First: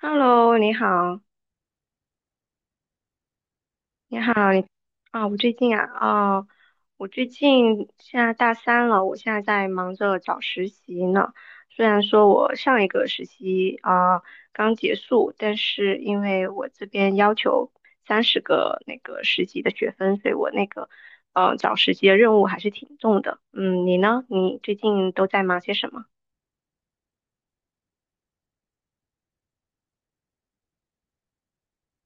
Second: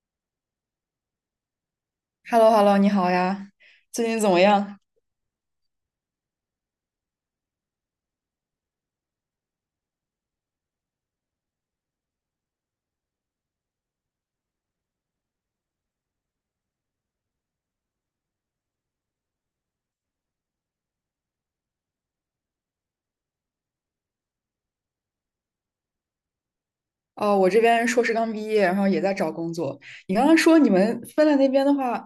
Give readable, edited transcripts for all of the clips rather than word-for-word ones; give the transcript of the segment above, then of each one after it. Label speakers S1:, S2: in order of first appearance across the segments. S1: Hello，你好，
S2: hello hello 你好呀，最
S1: 你
S2: 近怎么
S1: 好，
S2: 样？
S1: 啊，我最近啊，哦，我最近现在大三了，我现在在忙着找实习呢。虽然说我上一个实习啊，刚结束，但是因为我这边要求30个那个实习的学分，所以我那个找实习的任务还是挺重的。嗯，你呢？你最近都在忙些什么？
S2: 哦，我这边硕士刚毕业，然后也在找工作。你刚刚说你们芬兰那边的话，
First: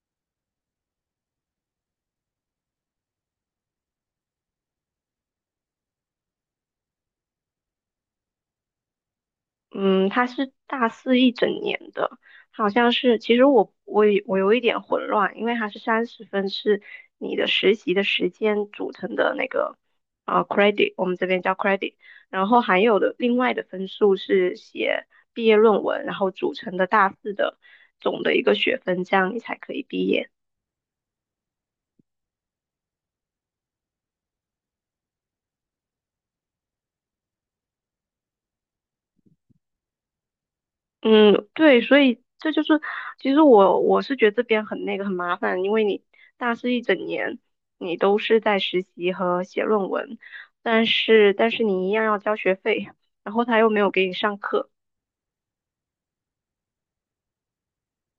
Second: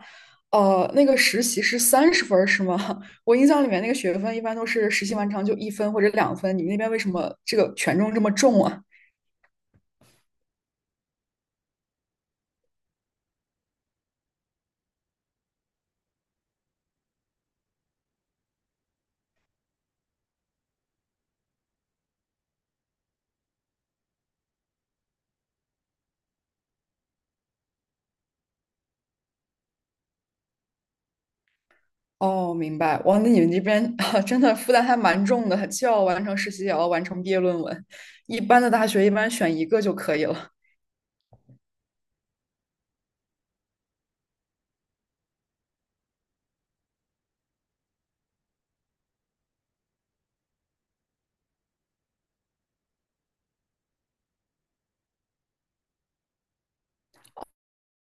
S2: 那个实习是30分儿是吗？我印象里面那个学分一般都是实习完成就1分或者2分，你们那边为什么这个权重这么重啊？
S1: 嗯，他是大四一整年的，好像是。其实我有一点混乱，因为它是30分是你的实习的时间组成的那个credit，我们这边叫 credit，然后还有的另外的分数是写毕业论文，然后组成的大四的总的一个学分，这样你才可以毕业。
S2: 哦，明白。哇，那你们这边啊 真的负担还蛮重的，既要完成实习，也要完成毕业论文。一般的大学一般选一个就可以了。
S1: 嗯，对，所以这就是，其实我是觉得这边很那个很麻烦，因为你大四一整年你都是在实习和写论文，但是你一样要交学费，然后他又没有给你上课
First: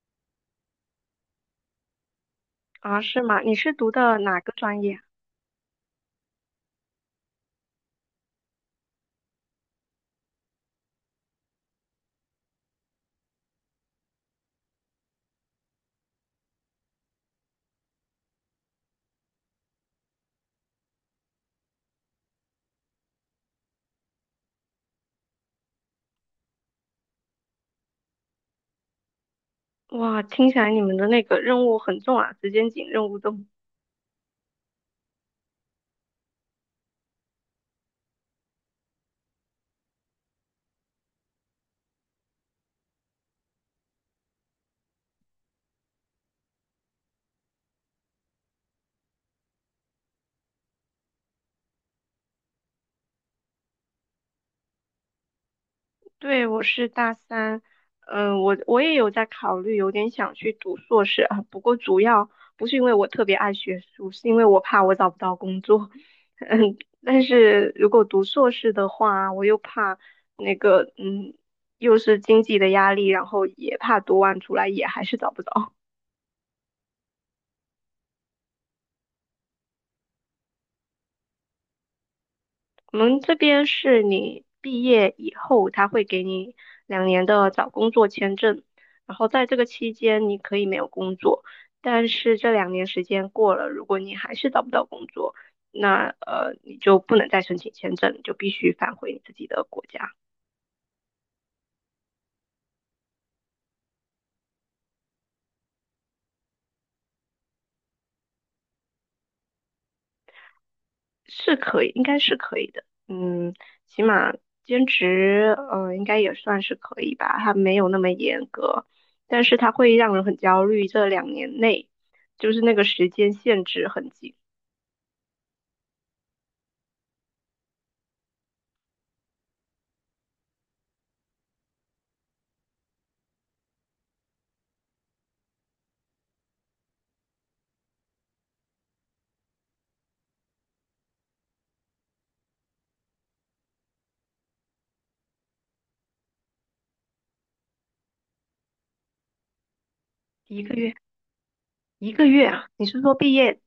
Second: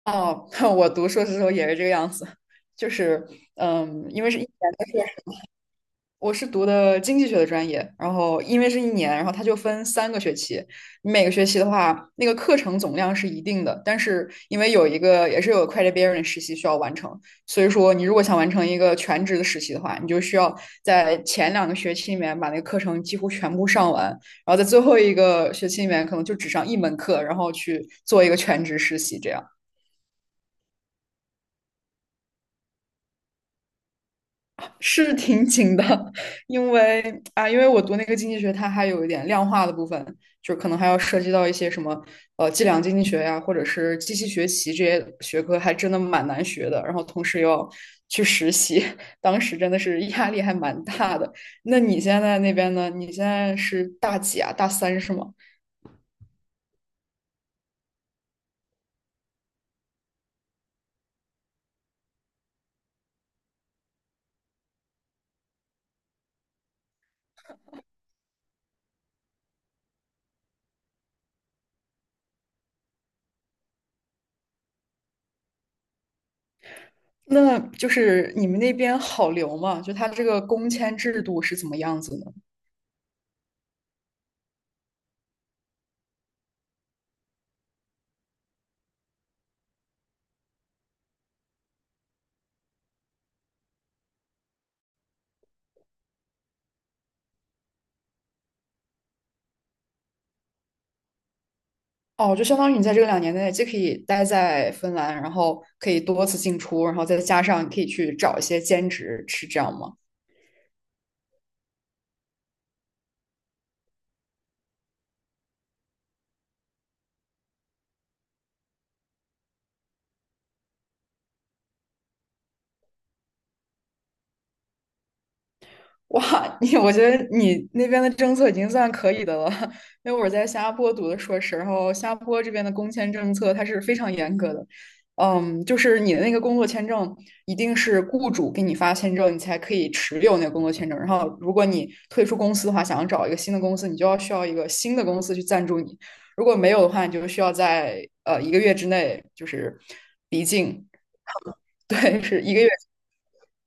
S2: 哦，我读硕士的时候也是这个样子，就
S1: 啊，是
S2: 是
S1: 吗？你是读
S2: 嗯，
S1: 的
S2: 因为是
S1: 哪
S2: 一
S1: 个
S2: 年
S1: 专
S2: 的
S1: 业啊？
S2: 是我是读的经济学的专业，然后因为是一年，然后它就分3个学期，你每个学期的话，那个课程总量是一定的，但是因为有一个也是有 credit bearing 实习需要完成，所以说你如果想完成一个全职的实习的话，你就需要在前2个学期里面把那个课程几乎全部上完，然后在最后一个学期里面可能就只上一门课，然后去做一个全职实习这样。
S1: 哇，听起来你们的那个任务很重啊，时间紧，任务重。
S2: 是挺紧的，因为因为我读那个经济学，它还有一点量化的部分，就可能还要涉及到一些什么计量经济学呀，或者是机器学习这些学科，还真的蛮难学的。然后同时又要去实习，当时真的是压力还蛮大的。那你现在那边呢？你现在是大几啊？大三是吗？
S1: 对，我是大三，嗯，我也有在考虑，有点想去读硕士啊。不过主要不是因为我特别爱学术，是因为我怕我找不到工作。嗯，但是如果读硕士的话，我又怕那个，嗯，又是经济的压力，然后也怕读完出来也还是找不着。
S2: 那就是你们那边好留吗？就它这个工签制度是怎么样子呢？
S1: 我们这边是你毕业以后，他会给你两年的找工作签证，然后在这个期间你可以没有工作，但是这两年时间过了，如果你还是找不到工作，那你就不能再申请签证，你就必须返回你自己的国家。
S2: 哦，就相当于你在这个2年内既可以待在芬兰，然后可以多次进出，然后再加上你可以去找一些兼职，是这样吗？
S1: 是可以，应该是可以的。嗯，起码兼职，嗯、应该也算是可以吧。它没有那么严格，但是它会让人很焦虑。这两年内，就是那个时间限制很紧，
S2: 哇，你我觉得你那边的政策已经算可以的了，因为我在新加坡读的硕士，然后新加坡这边的工签政策它是非常严格的，嗯，就是你的那个工作签证一定是雇主给你发签证，你才可以持有那个工作签证，然后如果你退出公司的话，想要找一个新的公司，你就要需要一个新的公司去赞助你，如果没有的话，你就需要在一个月之内就是离
S1: 一个
S2: 境，
S1: 月，一
S2: 对，
S1: 个
S2: 是
S1: 月
S2: 一个
S1: 啊。
S2: 月。
S1: 你是说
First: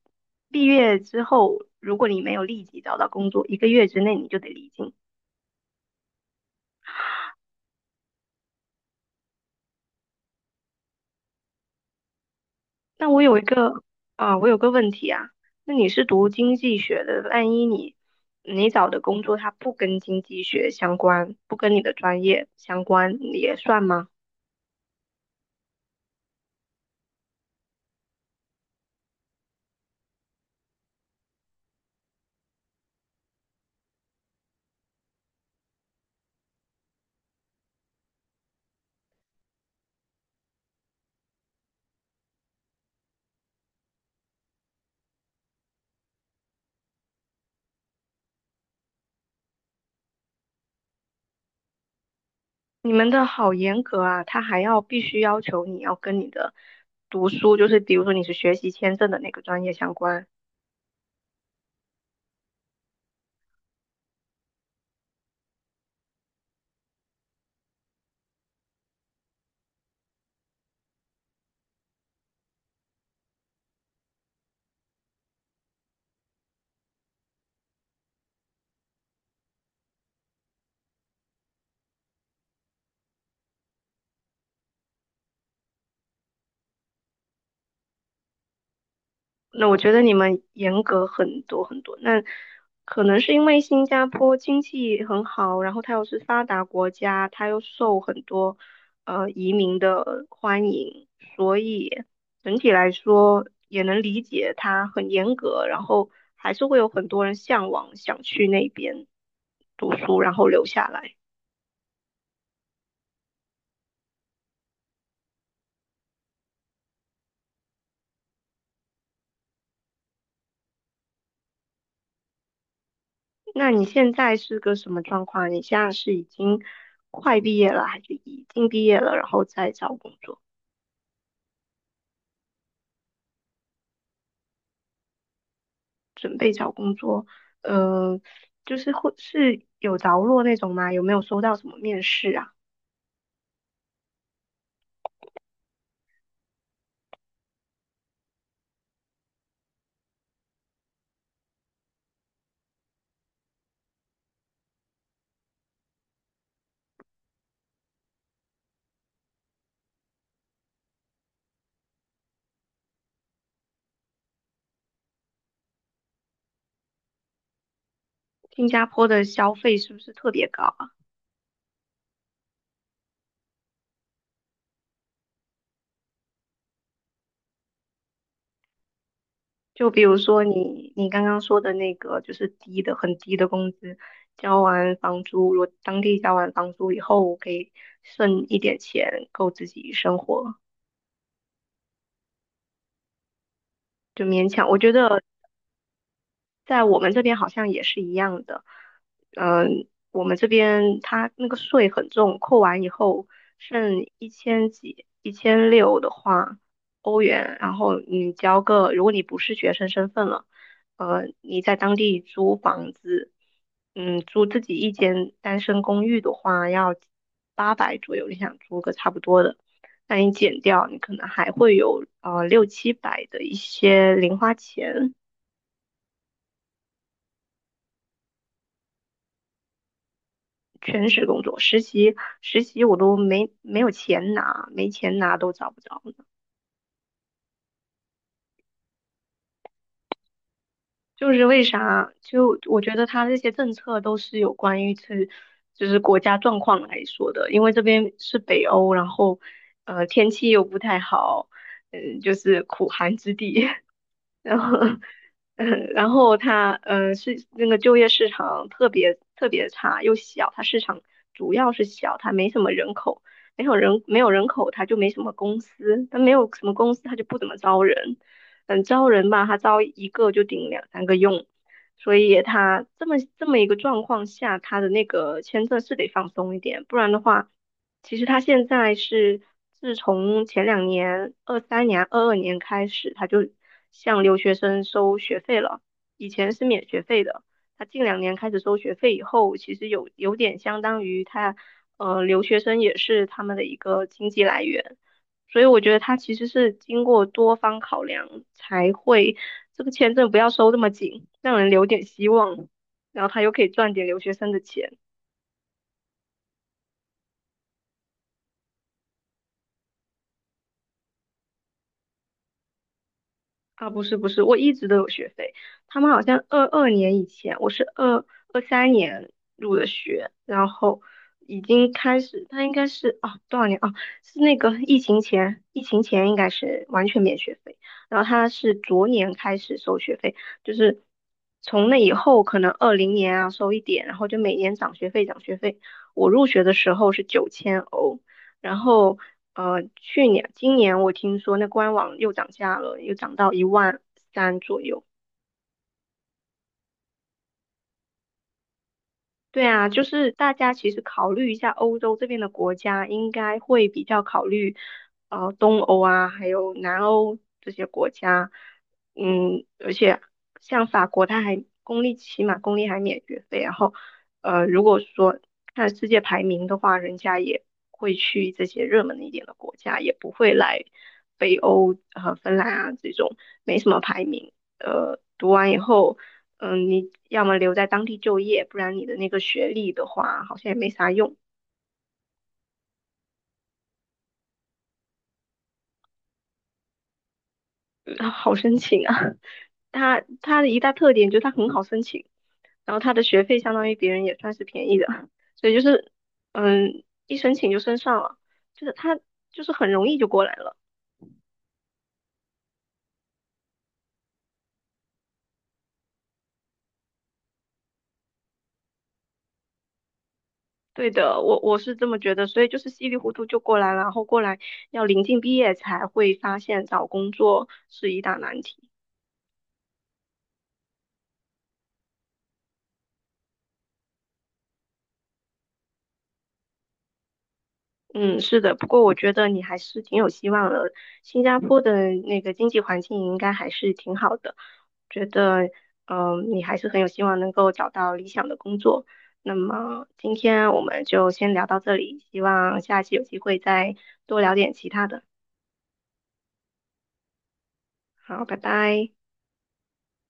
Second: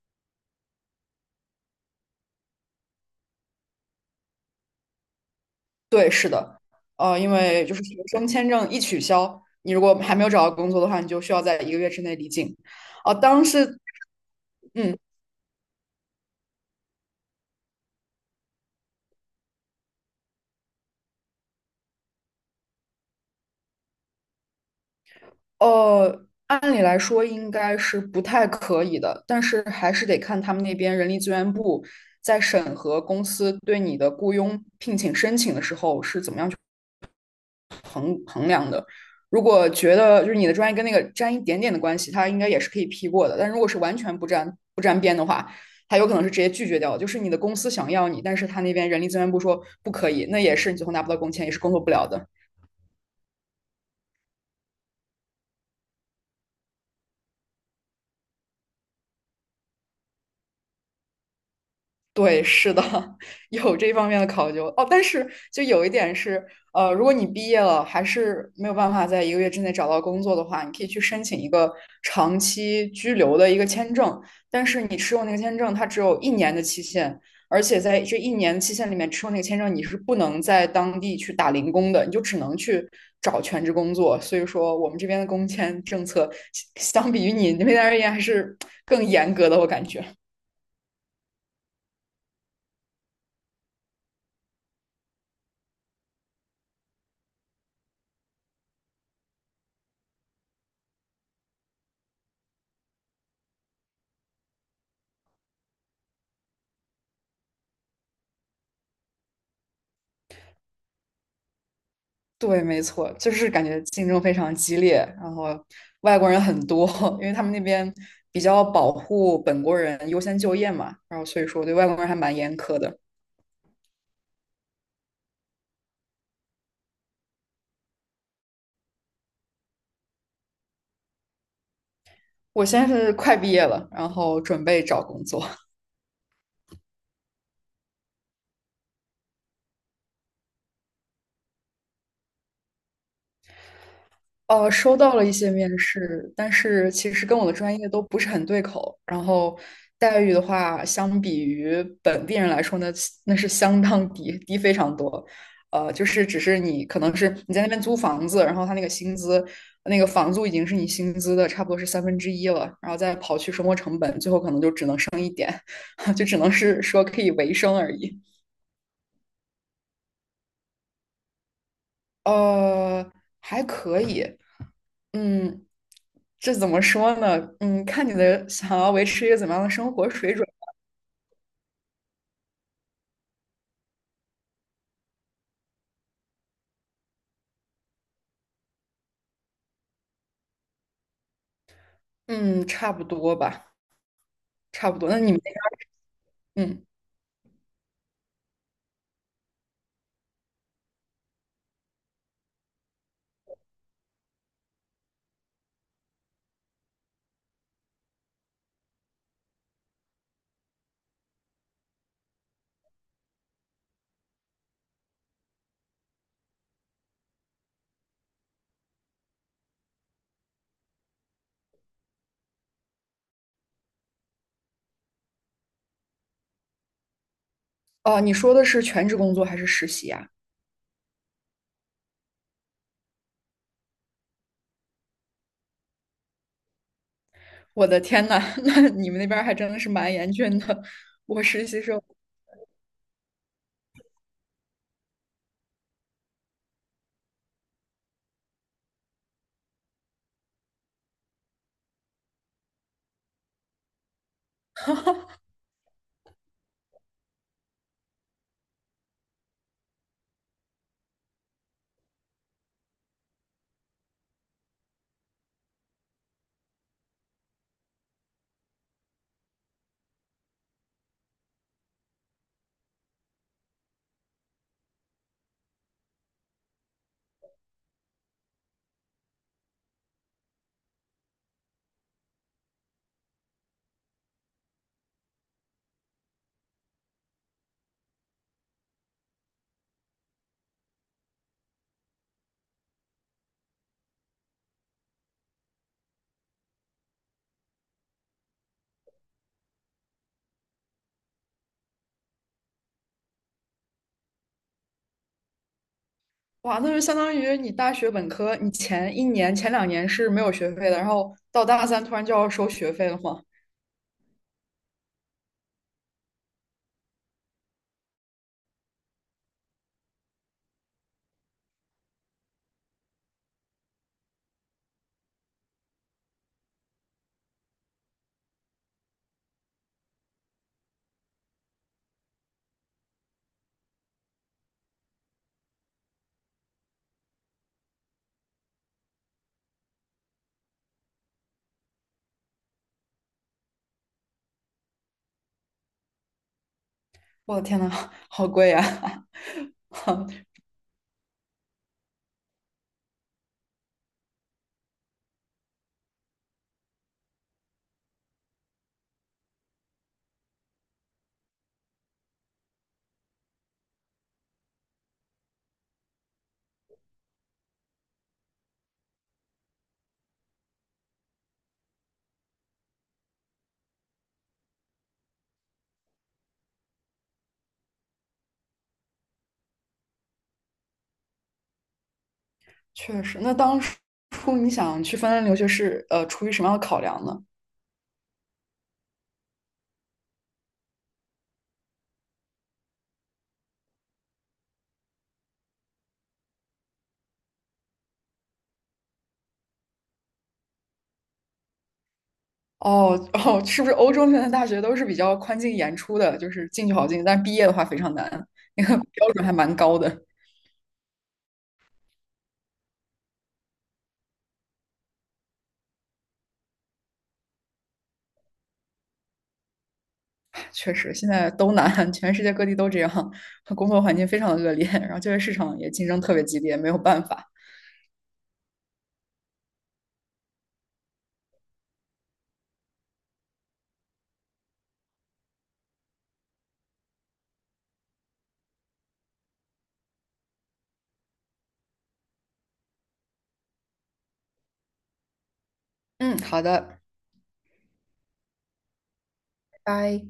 S1: 毕业之后，如果你没有立即找到工作，一个月之内你就得离境？
S2: 对，是的，因为就是学生签证一取消，你如果还没有找到工作的话，你就需要在一个月之内离境。
S1: 那
S2: 哦、
S1: 我有一
S2: 当时，
S1: 个啊，我有个问
S2: 嗯，
S1: 题啊，那你是读经济学的，万一你找的工作它不跟经济学相关，不跟你的专业相关，你也算吗？
S2: 按理来说应该是不太可以的，但是还是得看他们那边人力资源部在审核公司对你的雇佣聘请申请的时候是怎么样。如果觉得就是你的专业跟那个沾一点点的关系，它应该也是可以批过的。但如果是完全不沾边的话，它有可能是直接拒绝掉就是你的公司想要你，但是他那边人力资源部说不可以，那也是你最后拿不到工签，也是工作不了的。
S1: 你们的好严格啊，他还要必须要求你要跟你的读书，就是比如说你是学习签证的那个专业相关。
S2: 对，是的，有这方面的考究哦。但是就有一点是，如果你毕业了还是没有办法在一个月之内找到工作的话，你可以去申请一个长期居留的一个签证。但是你持有那个签证，它只有1年的期限，而且在这1年期限里面持有那个签证，你是不能在当地去打零工的，你就只能去找全职工作。所以说，我们这边的工签政策相比于你那边而言还是更严格的，我
S1: 那我
S2: 感
S1: 觉得
S2: 觉。
S1: 你们严格很多很多。那可能是因为新加坡经济很好，然后它又是发达国家，它又受很多移民的欢迎，所以整体来说也能理解它很严格，然后还是会有很多人向往想去那边读书，然后留下来。
S2: 对，没错，就是感觉竞争非常激烈，然后外国人很多，因为他们那边比较保护本国人优先就业嘛，然后所以说我对外国人还蛮严苛的。
S1: 那你现在是个什么状况？你现在是已经快毕业了，还是已经毕业了，然后再找工作？
S2: 我现在是快毕业了，然后准备找工作。
S1: 准备找工作，呃，就是会是有着落那种吗？有没有收到什么面试啊？
S2: 收到了一些面试，但是其实跟我的专业都不是很对口。然后待遇的话，相比于本地人来说呢，那是相当低，低非常多。就是只是你可能是你在那边租房子，然后他那个薪资，那个房租已经是你薪资的差不多是三分之一了，然后再刨去生活成本，最后可能就只能生，就只能是说可以维生而已。
S1: 新加坡的消费是不是特别高啊？
S2: 呃，还可以。嗯，这怎么说呢？嗯，看你的想要维持一个怎么样的
S1: 就
S2: 生
S1: 比
S2: 活
S1: 如
S2: 水
S1: 说
S2: 准。
S1: 你刚刚说的那个，就是低的很低的工资，交完房租，如果当地交完房租以后，我可以剩一点钱够自己生活，
S2: 嗯，差不多吧，
S1: 就勉强。我
S2: 差
S1: 觉
S2: 不多。那
S1: 得
S2: 你们那边儿
S1: 在
S2: 嗯，
S1: 我们这边好像也是一样的，嗯，我们这边它那个税很重，扣完以后剩一千几、1600的话，欧元，然后你交个，如果你不是学生身份了，你在当地租房子，嗯，租自己一间单身公寓的话要800左右，你想租个差不多的，那你减掉，你可能还会有六七百的一些零花钱。
S2: 哦，你说的是全职工作还是实习啊？
S1: 全职工作，实习我都没有钱拿，没钱拿都找不着呢。
S2: 我的天呐，那你们那边儿还真的是蛮严峻的。
S1: 就
S2: 我
S1: 是为
S2: 实习生，
S1: 啥？就我觉得他这些政策都是有关于是就是国家状况来说的，因为这边是北欧，然后天气又不太好，嗯，就是苦寒之地，然后，嗯，然后它，嗯，是那个就业市场特别特别差，又小，它市场主要是小，它没什么人口，没有人口，它就没什么公司，它没有什么公司，它就不怎么招人，嗯，招人吧，它招一个就顶两三个用，所以它这么一个状况下，它的那个签证是得放松一点，不然的话，其实他现在是自从前两年、二三年、二二年开始，他就向留学生收学费了。以前是免学费的，他近两年开始收学费以后，其实有点相当于他，留学生也是他们的一个经济来源。所以我觉得他其实是经过多方考量才会这个签证不要收那么紧，让人留点希望，然后他又可以赚点留学生的钱。
S2: 哇，那就相当于你大学本科，你前一年、前两年是没有学费的，然后到大三突然就要收学费了吗？
S1: 啊，不是不是，我一直都有学费。他们好像二二年以前，我是二三年入的学，然后已经开始，他应该是啊多少年啊？是那个疫情前，疫情前应该是完全免学费，然后他是昨年开始收学费，就是从那以后可能二零年啊收一点，然后就每年涨学费涨学费。我入学的时候是9000欧，然后去年今年我听说那官网又涨价了，又涨到1.3万左右。
S2: 我的天呐，好贵呀！
S1: 对啊，就是 大家其实考虑一下欧洲这边的国家，应该会比较考虑东欧啊，还有南欧这些国家。嗯，而且像法国，它还起码公立还免学费，然后如果说看世界排名的话，人家也会去这些热门一点的国家，也不会来北欧和、芬兰啊这种没什么排名。读完以后。嗯，你要么留在当地就业，不然你的那个学历的话，好像也没啥用，
S2: 确实，那当初你想去芬兰留学是出于什么样的考量呢？
S1: 嗯 好申请啊。它的一大特点就是它很好申请，然后它的学费相当于别人也算是便宜的，所以就是一申请就申上了，就是它就是很容易就过来了。
S2: 哦哦，是不是欧洲现在大学都是比较宽进严出的，就是进去好进，但是毕业的话非常难，那个标准还蛮高的。
S1: 对的，我是这么觉得，所以就是稀里糊涂就过来了，然后过来要临近毕业才会发现找工作是一大难题。
S2: 确实，现在都难，全世界各地都这样，工作环境非常的恶劣，然后就业市场也竞争特别激烈，没有办法。
S1: 嗯，是的，不过我觉得你还是挺有希望的。新加坡的那个经济环境应该还是挺好的，觉得你还是很有希望能够找到理想的工作。那么今天我们就先聊到这里，希望下次有机会再多聊点其他的。
S2: 嗯，好的，
S1: 好，拜拜。
S2: 拜。